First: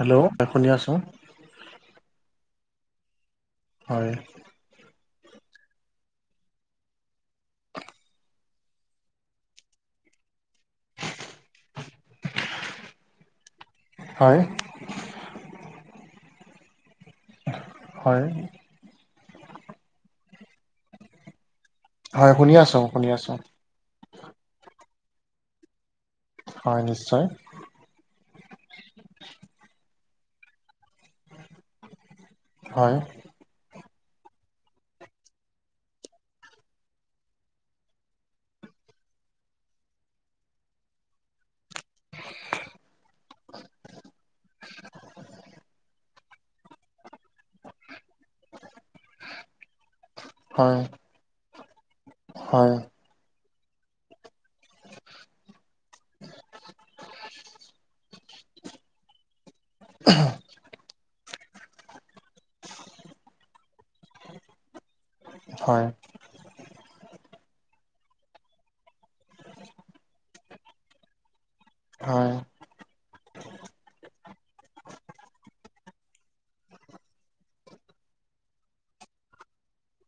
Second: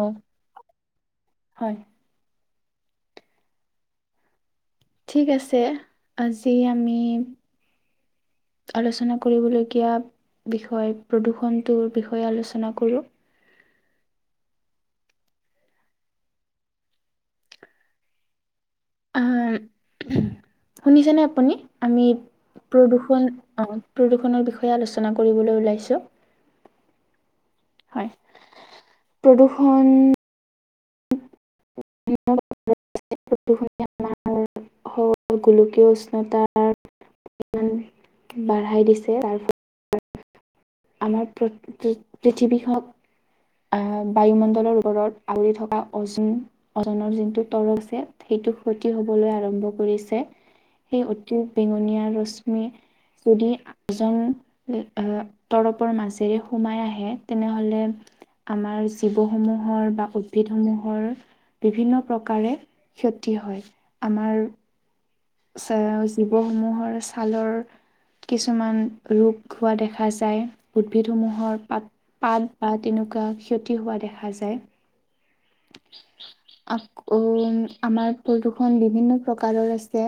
অ ' হয় শুনি আছো। হয়। হয়। ঠিক আছে, আজি আমি [unintelligible] আলোচনা কৰিবলগীয়া বিষয় প্ৰদূষণটোৰ বিষয়ে আলোচনা কৰোঁ। হয়। হয়। আহাঁ উহুম, শুনিছেনে আপুনি আমি হয় শুনি আছোঁ শুনি প্ৰদূষণ আছোঁ অ। প্ৰদূষণৰ বিষয়ে আলোচনা কৰিবলৈ ওলাইছোঁ। হয়, নিশ্চয়। হয়, প্ৰদূৰ্ষণ হয়। প্ৰদূষণী আমাৰ গোলকীয় উষ্ণতাৰ উম, বঢ়াই দিছে তাৰ ফলত আমাৰ কৈ পৃ পৃথিৱী হক আহ বায়ুমণ্ডলৰ ওপৰত আৱৰি থকা অচ উম অজনৰ যোনটো তৰকছে সেইটো ক্ষতি হবলৈ আৰম্ভ কৰিছে, হয় সেই অতি বেঙনীয়া ৰশ্মি হয় যদি আজন লি আ তৰপৰ মাজেৰে সোমাই আহে তেনেহলে আমাৰ জীৱসমূহৰ বা উদ্ভিদসমূহৰ বিভিন্ন প্ৰকাৰে ক্ষতি হয়, আমাৰ চা হয় জীৱসমূহৰ ছালৰ কিছুমান ৰোগ হোৱা দেখা যায়, উদ্ভিদসমূহৰ পাত হয় পাত বা তেনেকুৱা ক্ষতি হোৱা দেখা যায়। [inaudible] আকৌ আমাৰ প্ৰদূষণ বিভিন্ন প্ৰকাৰৰ আছে।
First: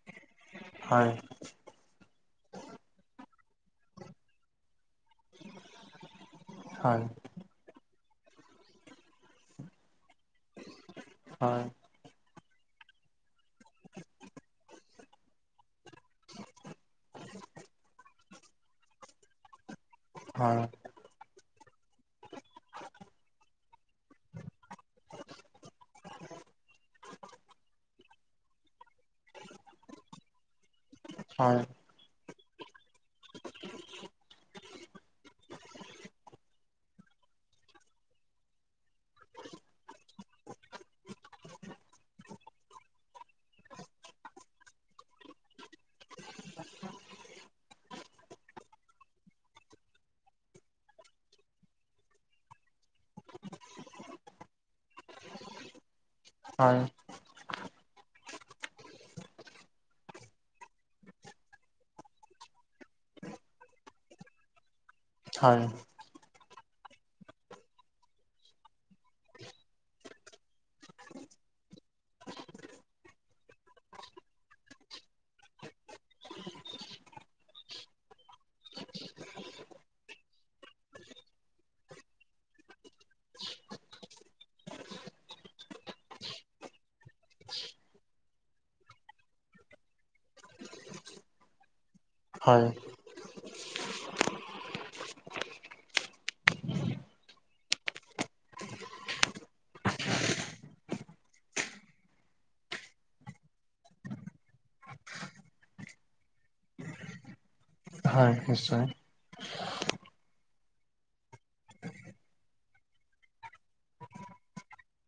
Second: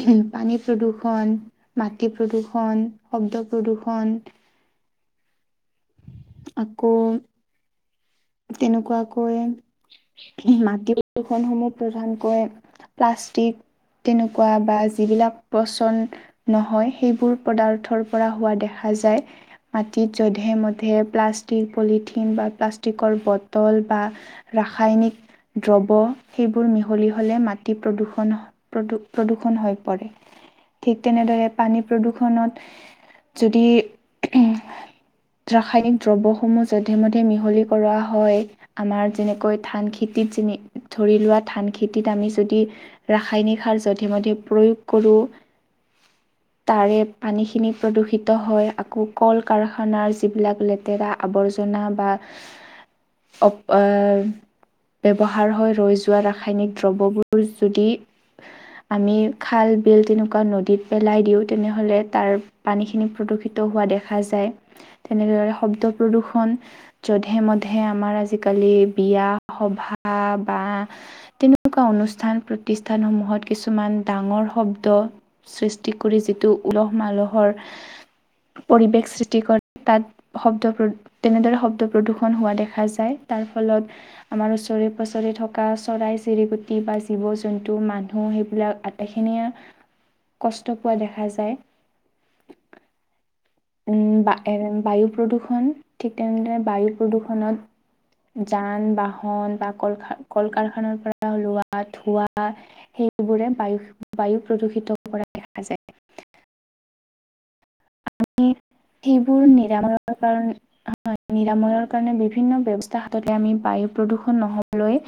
উহুম পানী হয় হয় প্ৰদূষণ, মাটি প্ৰদূষণ, শব্দ প্ৰদূষণ। আকৌ হয় তেনেকুৱাকৈ মাটি হয় প্ৰদূষনসমূহ প্ৰধানকৈ প্লাষ্টিক তেনেকুৱা বা যিবিলাক পচন নহয় সেইবোৰ পদাৰ্থৰ পৰা হোৱা দেখা যায়। মাটিত যধে - মধে প্লাষ্টিক পলিথিন বা প্লাষ্ট টিকৰ বটল বা ৰাসায়নিক দ্ৰব্য সেইবোৰ মিহলি হ'লে মাটি প্ৰদূষণ প্ৰদু প্ৰদূষণ হৈ পৰে, ঠিক তেনেদৰে হয় পানী প্ৰদূষণত যদি উহুম ৰাসায়নিক দ্ৰব্য সমূহ যধে মধে মিহলি কৰা হয়। আমাৰ যেনেকৈ ধান খেতিত যেনি ধৰি লোৱা ধান খেতিত আমি যদি ৰাসায়নিক সাৰ যধে - মধে প্ৰয়োগ কৰোঁ [inaudible] তাৰে পানীখিনি প্ৰদূষিত হয় আকৌ কল- কাৰখানাৰ যিবিলাক লেতেৰা আৱৰ্জনা বা অ এ ব্যৱহাৰ হৈ ৰৈ যোৱা ৰাসায়নিক হয় দ্ৰব্যবোৰ যদি- আমি খাল বিল তেনেকোৱা নদীত পেলাই দিও তেনেহলে তাৰ- পানীখিনি প্ৰদূষিত হোৱা দেখা যায়। [inaudible] তেনেদৰে হয় শব্দ প্ৰদূষণ- ধেমধে আমাৰ আজিকালি বিয়া সভা বা- তেনেকোৱা অনুষ্ঠান প্ৰতিষ্ঠানসমূহত কিছুমান ডাঙৰ শব্দ- সৃষ্টি কৰি যিটো উলহ মালহৰ- পৰিৱেশ সৃষ্টি কৰে তাত শব্দ প্ৰ তেনেদৰে শব্দ- প্ৰদূষণ হোৱা দেখা যায় তাৰ ফলত- আমাৰ ওচৰে পাজৰে থকা চৰাই চিৰিকটি বা জীৱ জন্তু মানুহ সেইবিলাক- এইখিনিয়ে কষ্ট পোৱা দেখা যায়। হয়। উ বা এ বায়ু প্ৰদূষণ ঠিক তেনেদৰে বায়ু প্ৰদূষণত- যান বাহন বা কল কল কাৰখানাৰ পৰা ওলোৱা ধোৱা- সেইবোৰে বায়ু বায়ু প্ৰদূষিত কৰা দেখা যায়। হয় নিশ্চয় - সেইবোৰ নিৰাময়ৰ কাৰণ- হয় নিৰাময়ৰ কাৰণে বিভিন্ন ব্যৱস্থা হাততে আমি বায়ু প্ৰদূষণ নহবলৈ-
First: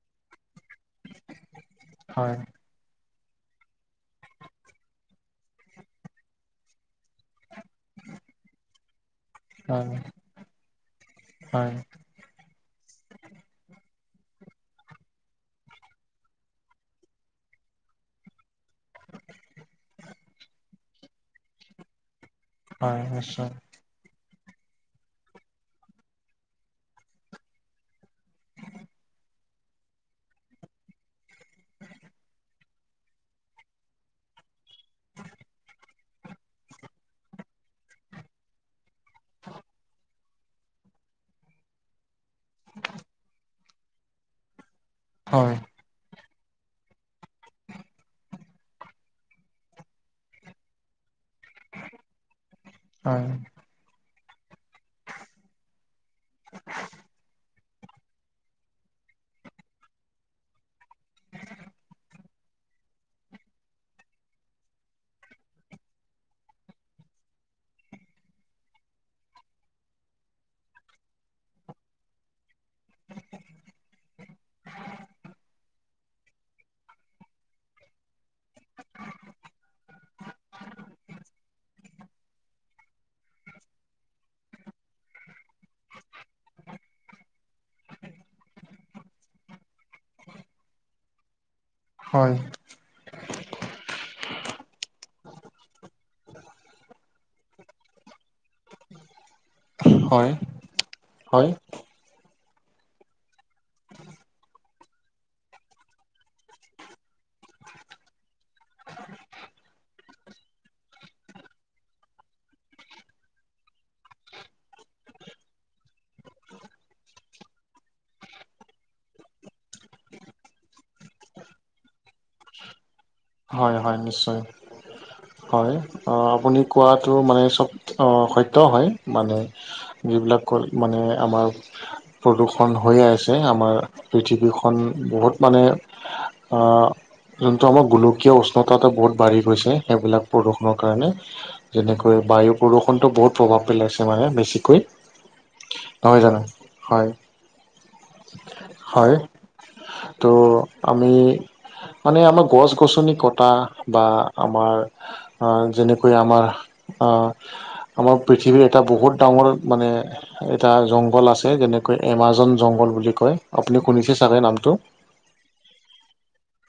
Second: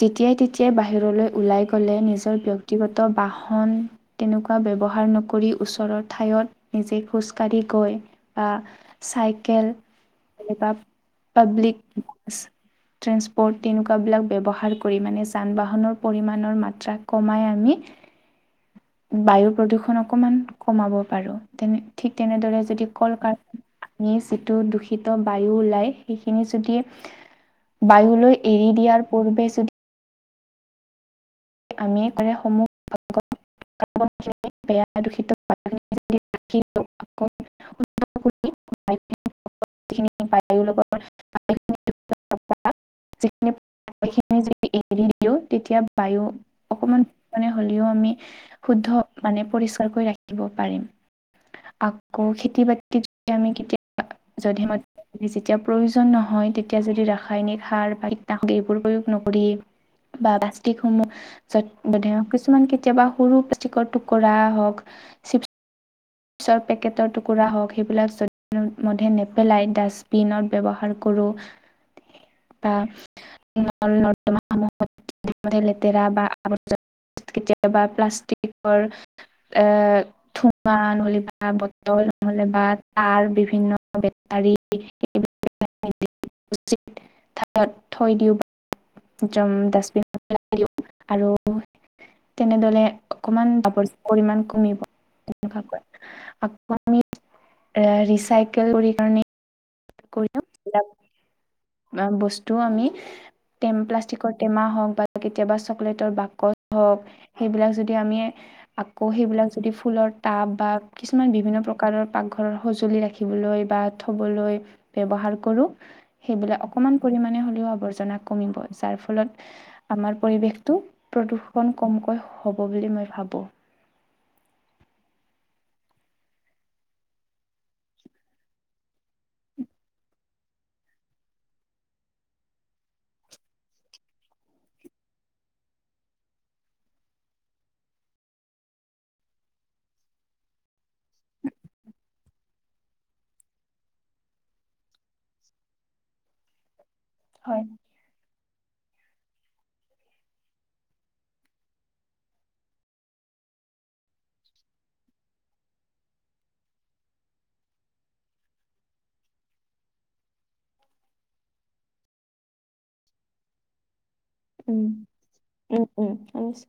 যেতিয়াই তেতিয়াই বাহিৰলৈ ওলাই গৈ- গ'লে হয় নিজৰ ব্যক্তিগত বাহন তেনেকোৱা ব্যৱহাৰ নকৰি ওচৰৰ ঠাইত- নিজেই খোজ কঢ়ি গৈ বা চাইকেল হয় নহলেবা- হয় পাব্লিক- ট্ৰেন্সপৰ্ট তেনেকোৱা বিলাক ব্যৱহাৰ কৰি মানে যান বাহনৰ পৰিমাণৰ মাত্ৰা কমাই আমি বায়ু প্ৰদূষণ অকণমান কমাব পাৰো তেনে ঠিক তেনেদৰে যদি হয় কল নিশ্চয় কাৰ- আমি যিটো দূষিত বায়ু ওলাই সেইখিনি যদি- বায়ুলৈ এৰি দিয়াৰ পূৰ্বে যদি- আমিয়ে কৰে সমূহ ভাগত- বেয়া দূষিত [unintelligible] যিখিনি বায়ুৰ লগত বায়ুখিনি যিখিনি বায়ুখিনি যদি এৰি দিও হয় তেতিয়া বায়ু অকণমান মানে হ'লেও আমি শুদ্ধ মানে পৰিষ্কাৰকৈ ৰাখিব পাৰিম। আকৌ খেতি বাতি হয় যদি আমি কেতিয়া জধে মধে যেতিয়া প্ৰয়োজন নহয় তেতিয়া যদি ৰাসায়নিক সাৰ বা কীটনাশক এইবোৰ প্ৰয়োগ নকৰি- বা প্লাষ্টিকসমূহ- জধে মধে কিছুমান কেতিয়াবা সৰু প্লাষ্টিকৰ টুকুৰা হ‌ওক চিপছ ৰ পেকেটৰ টুকুৰা হওক সেইবিলাক জধে মধে নেপেলাই ডাষ্টবিনত ব্যৱহাৰ কৰো [inaudible] তা- নল নৰ্দমাসমূহত জধে মধে লেতেৰা বা আৱৰ্জনা- কেতিয়াবা প্লাষ্টিকৰ এ ঠোঙা- বা বটল নহ'লে বা তাৰ বিভিন্ন বেটাৰী- উচিত ঠাইত থৈ দিও‌ বা যম ডাষ্টবিনত পেলাই দিও আৰু হয় তেনেদৰে অকমান আৱৰ্জনাৰ পৰিমাণ কমিব আকৌ আমি ৰিচাইকেল কৰি পানি হয় কৰি হয় বস্তু আমি টেম প্লাষ্টিকৰ টেমা হওক বা কেতিয়াবা চকলেটৰ বাকচ হওক সেইবিলাক যদি আমি আকৌ সেইবিলাক যদি ফুলৰ টাব বা কিছুমান বিভিন্ন প্ৰকাৰৰ পাকঘৰৰ সঁজুলি ৰাখিবলৈ বা থ'বলৈ ব্যৱহাৰ কৰো সেইবিলাক অকমান পৰিমানে হ'লেও আৱৰ্জনা কমিব যাৰ ফলত আমাৰ পৰিৱেশটো প্ৰদূষণ কমকৈ হ'ব বুলি মই ভাবো। হয়- হয় নিশ্চয়। হয় অ, আপুনি কোৱাটো মানে চব অ, সত্য হয় মানে যিবিলাক কৈ মানে আমাক প্ৰদূষণ হৈয়ে আছে আমাৰ পৃথিৱীখন বহুত মানে আ, যোনটো আমাৰ গোলোক কিয় উষ্ণতাতো বহুত বাঢ়ি গৈছে সেইবিলাক প্ৰদূষণৰ কাৰণে। যেনেকৈ বায়ু প্ৰদূষণটো বহুত প্ৰভাৱ পেলাইছে মানে বেছিকে নহয় জানো হয়। হয়। হয় তো আমি মানে আমাৰ গছ -গছনি কটা বা আমাৰ আ, যেনেকৈ আমাৰ আ আমাৰ পৃথিৱীৰ এটা বহুত ডাঙৰ মানে এটা জংঘল আছে যেনেকৈ এমাজন জংঘল বুলি কয় আপুনি শুনিছে চাগে নামটো? উম-উম শুনিছো।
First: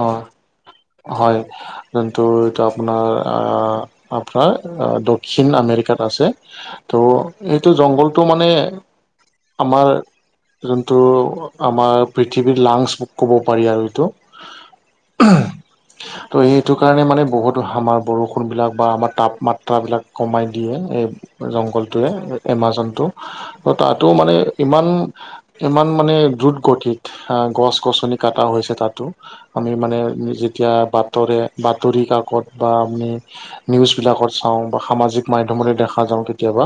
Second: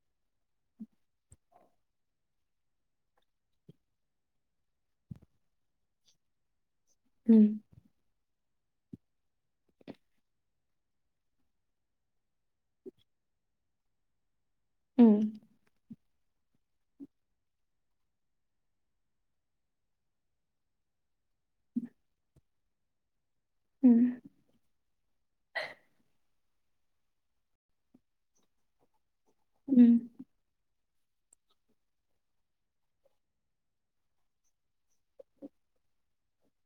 অ, হয় যোনটো এইটো আপোনাৰ আ আপনাৰ আ দক্ষিণ আমেৰিকাত আছে ত' এইটো জংঘলটো মানে আমাৰ যোনটো আমাৰ পৃথিৱীৰ লাংছ বুক ক'ব পাৰি আৰু এইটো। উম, ত' সেইটো কাৰণে মানে বহুতো আমাৰ বৰষুণবিলাক বা আমাৰ তাপমাত্ৰাবিলাক কমাই দিয়ে এই জংঘলটোৱে এমাজনটো ত' তাতো মানে ইমান-ইমান মানে দ্ৰুত গতিত আ গছ -গছনি কাটা হৈছে তাতো। আমি উম মানে যেতিয়া বাতৰে বাতৰি কাকত বা আমি নিউজবিলাকত চাওঁ বা সামাজিক মাধ্যমতে দেখা যাওঁ কেতিয়াবা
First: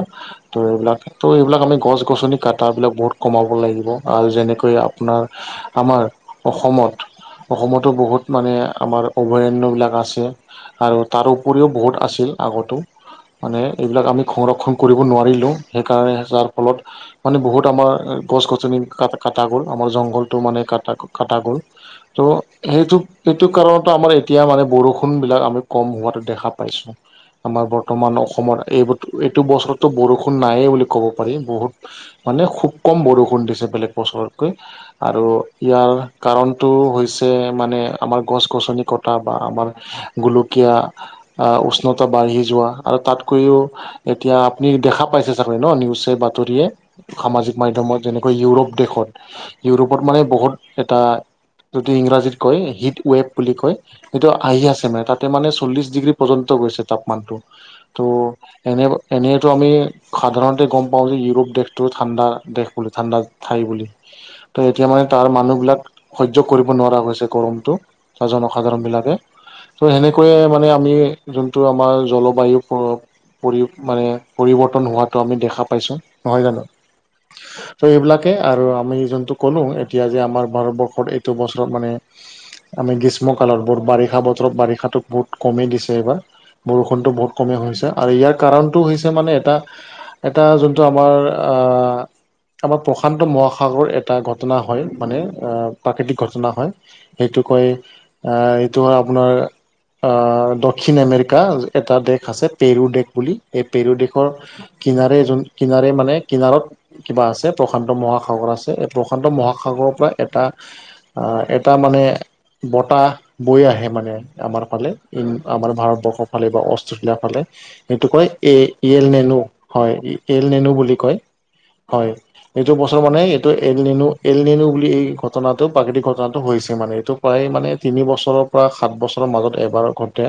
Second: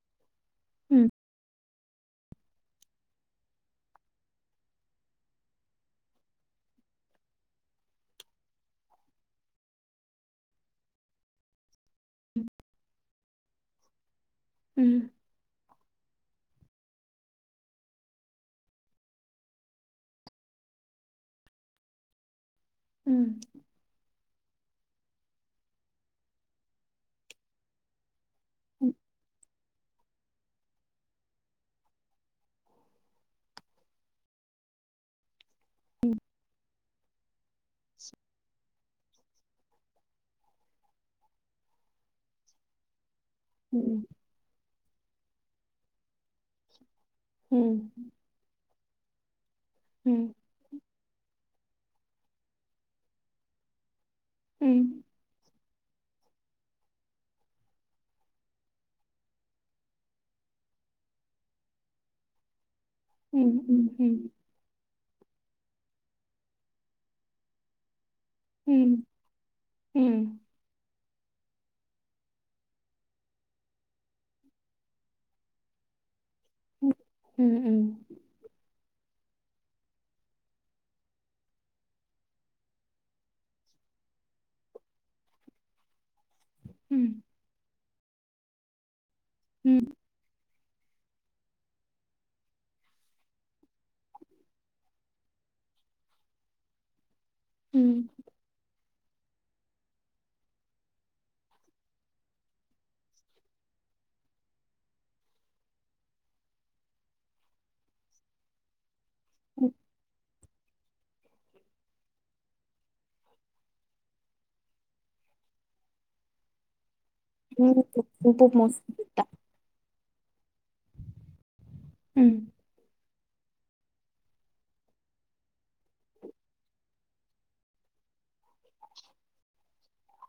ত' এইবিলাক ত' এইবিলাক আমি গছ-গছনি কাট টাবিলাক বহুত কমাব লাগিব আৰু যেনেকৈ আপোনাৰ আমাৰ অসমত অসমতো বহুত মানে আমাৰ অভয়াৰণ্যবিলাক আছে। আৰু তাৰ উপৰিও বহুত আছিল আগতো। মানে এইবিলাক আমি সংৰক্ষণ কৰিব নোৱাৰিলোঁ সেইকাৰণে যাৰ ফলত মানে বহুত আমাৰ গছ -গছনি কাটা গ'ল আমাৰ জংঘলটো মানে কাটা-কাটা গ'ল। ত'সেইটো এইটো কাৰণ ত' আমাৰ এতিয়া মানে বৰষুণ বিলাক আমি কম হোৱাতো দেখা পাইছো আমাৰ বৰ্তমান অসমৰ এইবোৰ এইটো বছৰতো বৰষুণ নায়েই বুলি ক'ব পাৰি বহুত মানে খুব কম বৰষুণ দিছে বেলেগ বছৰতকৈ আৰু ইয়াৰ কাৰণটো হৈ চে মানে আমাৰ গছ- গছনি কটা বা আমাৰ গোলকীয়া আ, উষ্ণতা বাঢ়ি যোৱা আৰু তাত কৈও এতিয়া আপুনি দেখা পাইছে চাগৈ ন' নিউচে বাতৰিয়ে, সামাজিক মাধ্যমত যেনে কৈ ইউৰোপ দেশত ইউৰোপত মানে বহুত এটা যদি ইংৰাজীত কয় হিট ৱেভ বুলি কয় সেইটো আহি আছে মানে তাত তাতে মানে চল্লিশ ডিগ্ৰী পৰ্যন্ত গৈছে তাপমানটো ত' এনে -এনেইতো আমি সাধাৰণতে গম পাওঁ যে ইউৰোপ দেশটো ঠাণ্ডা দেশ। ঠাণ্ডা ঠাই বুলি ত'এতিয়া মানে তাৰ মানুহবলাক সহ্য কৰিব নোৱাৰা হৈছে গৰমটো অ, জনসাধাৰণবিলাকে ত' সেনেকৈয়ে মানে আমি যোনটো আমাৰ জলবায়ু প প্ৰয়োগ মানে পৰিৱৰ্তন হোৱাটো আমি দেখা পাইছো নহয় জানো? ত এইবিলাকে আৰু আমি যোনটো ক'লো এতিয়া যে আমাৰ ভাৰতবৰ্ষত এই টো বছৰত মানে আমি গ্ৰীষ্মকালত বোৰ বাৰিষা বতৰত বাৰিষাতো বহুত কমে দিছে এইবাৰ বৰষুণতো বহুত কমেই হৈছে আৰু ইয়াৰ কাৰণটো হৈছে মানে এটা এটা যোনটো আমাৰ আ আমাৰ প্ৰশান্ত মহাসাগৰ এটা ঘটনা হয় মানে আ প্ৰাকৃতিক ঘটনা হয়। সেইটো কয় আ এইটো হয় আপোনাৰ আ দক্ষিণ আমেৰিকা এটা দেশ আছে পেৰু দেশ বুলি এই পেৰু দেশৰ কিনাৰে যোন কিনাৰে মানে কিনাৰত কিবা আছে প্ৰশান্ত মহাসাগৰ আছে প্ৰশান্ত মহাসাগৰ পৰা এটা আ এটা মানে বতাহ বৈ আহে মানে আমাৰ ফালে ই আমাৰ ভাৰতবৰ্ষৰ ফালে বা অ সুকীয়া ফালে সেইটো কয় এ ইয়েল নেনু। হয় এল নেনু বুলি কয়, হয়। এইটো বছৰ মানে এইটো এল নেনু এল নেনু বুলি এই ঘটনাটো প্ৰাকৃতিক ঘটনাটো হৈছে মানে এইটো প্ৰায় মানে তিনি বছৰৰ পৰা সাত বছৰৰ মাজত এবাৰ ঘটে।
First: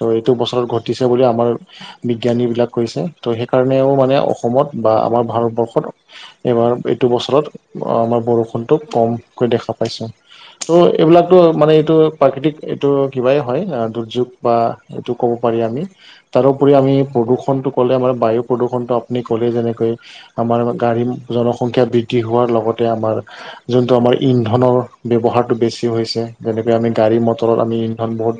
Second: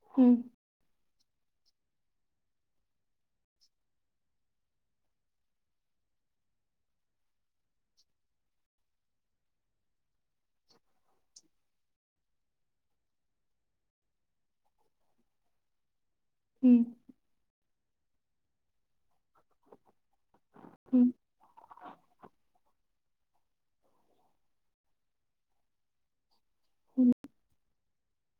ত' এইটো বছৰত ঘটিছে বুলি আমাৰ বিজ্ঞানী বিলাক কৈছে ত' সেইকাৰণেও মানে অসমত বা আমাৰ ভাৰতবৰ্ষত এইবাৰ এইটো বছৰত অ আমাৰ বৰষুণতোক কমকৈ দেখা পাইছো। ত' এইবিলাকতো মানে এইটো প্ৰাকৃতিক এইটো কিবাই হয় দুৰ্যোগ বা এইটো ক'ব পাৰি আমি। তাৰোপৰি আমি প্ৰদূষণটো ক'লে আমাৰ বায়ু প্ৰদূষণটো আপুনি ক'লেই যেনেকৈ আমাৰ গাড়ী জনসংখ্যা বৃদ্ধি হোৱাৰ লগতে আমাৰ যোনটো আমাৰ ইন্ধনৰ ব্যৱহাৰতো বেছি হৈছেযেনেকৈ আমি গাড়ী মটৰত আমি ইন্ধন বহুত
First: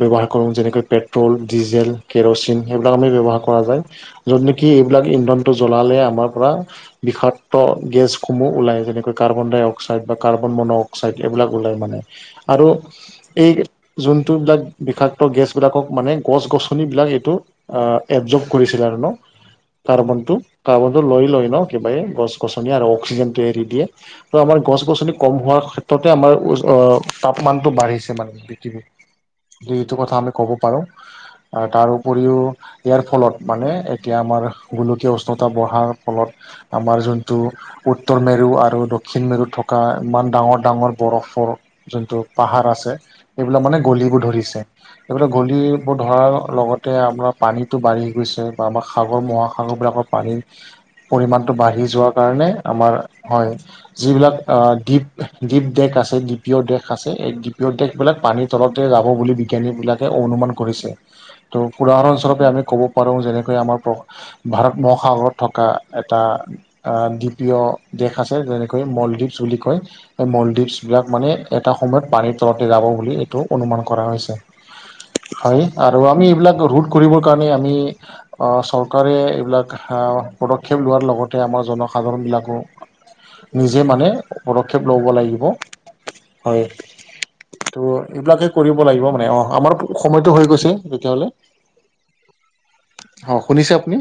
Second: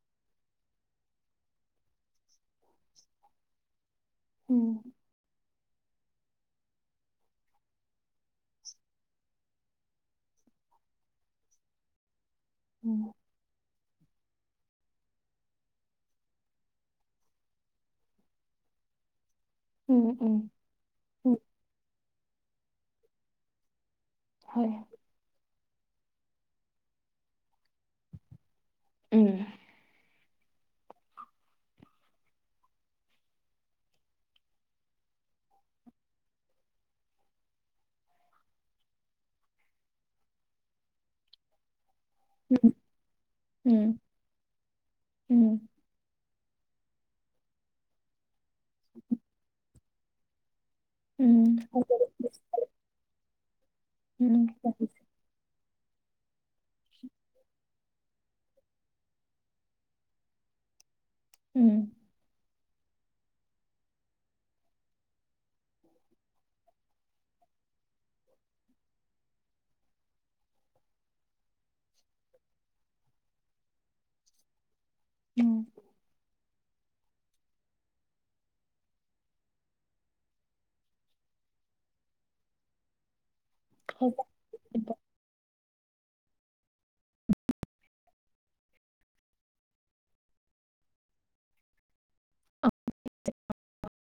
ব্যৱহাৰ কৰো যেনেকৈ পেট্ৰল, ডিজেল, কেৰচিন সেইবিলাক আমি ব্যৱহাৰ কৰা যায়। যত নেকি এইবিলাক ইন্ধনটো জ্বলালে আমাৰ পৰা বিষাক্ত গেছসমূহ ওলাই যেনেকৈ কাৰ্বন ডাই অ অক্সাইড বা কাৰ্বন মন' অক্সাইড এইবিলাক ওলাই মানে আৰু এই যোনটোবিলাক বিষাক্ত গেছবিলাকক মানে গছ গছনিবিলাক এইটো আ এবজৰ্ভ কৰিছিল আৰু ন? কাৰ্বনটো? কাৰ্বনটো লৈ লয় ন একেবাৰে গছ গছনিয়ে আৰু অক্সিজেনটো এৰি দিয়ে ত' আমাৰ গছ গছনি কম হোৱাৰ ক্ষেত্ৰতে আমাৰ ওচ অ তাপমানটো বাঢ়িছে মানে যি এইটো কথা আমি ক'ব পাৰো তাৰ উপৰিও ইয়াৰ ফলত মানে এতিয়া আমাৰ গোলকীয় উষ্ণতা বঢ়াৰ ফলত আমাৰ যোনটো উত্তৰ মেৰু আৰু দ ক্ষিণ মেৰুত থকা ইমান ডাঙৰ ডাঙৰ বৰফৰ যোনটো পাহাৰ আছে এইবিলাক মানে গলিব ধৰিছে। এইবিলাক গলি ব ধৰাৰ লগতে আমাৰ পানীতো বাঢ়ি গৈছে। বা আমাৰ সাগৰ মহাসাগৰবিলাকৰ পানীৰ পৰিমাণটো বাঢ়ি যোৱাৰ কাৰণে আমাৰ হয় যিবিলাক অ দ্বীপ দ্বীপ দেশ আছে দ্বিপীয় দেশ আছে এই দ্বীপীয় দেশবিলাক পানীৰ তলতে যাব বুলি বিজ্ঞানীবিলা কে অনুমান কৰিছে ত' উদাহৰণস্বৰূপে আমি ক'ব পাৰো যেনেকৈ আমাৰ ভাৰত মহাসাগৰত থকা এটা দ্বিপীয় দেশ আছে যেনে কৈ মলদ্বীপছ বুলি কয় এই মলদ্বীপছ বিলাক মানে এটা সময়ত পানীৰ তলতে যাব বুলি এইটো অনুমান কৰা হৈছে হয় আৰু আমি এইবিলাক ৰোধ কৰিবৰ কাৰণে আমি অ চৰকাৰে এইবিলাক অ পদক্ষেপ লোৱাৰ লগতে আমাৰ জনসাধাৰণবিলাকো নিজে মানে পদক্ষেপ ল'ব লাগিব হয় ত' এইবিলাকে কৰিব লাগিব মানে অ আমাৰ সময়তো হৈ গৈছে তেতিয়াহলে অ শুনিছে আপুনি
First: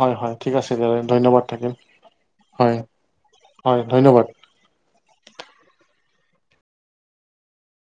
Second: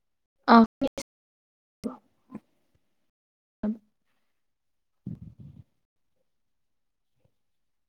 হয় হয় ঠিক আছে দিয়া ধন্যবাদ থাকিল, হয়। হয় ধন্যবাদ।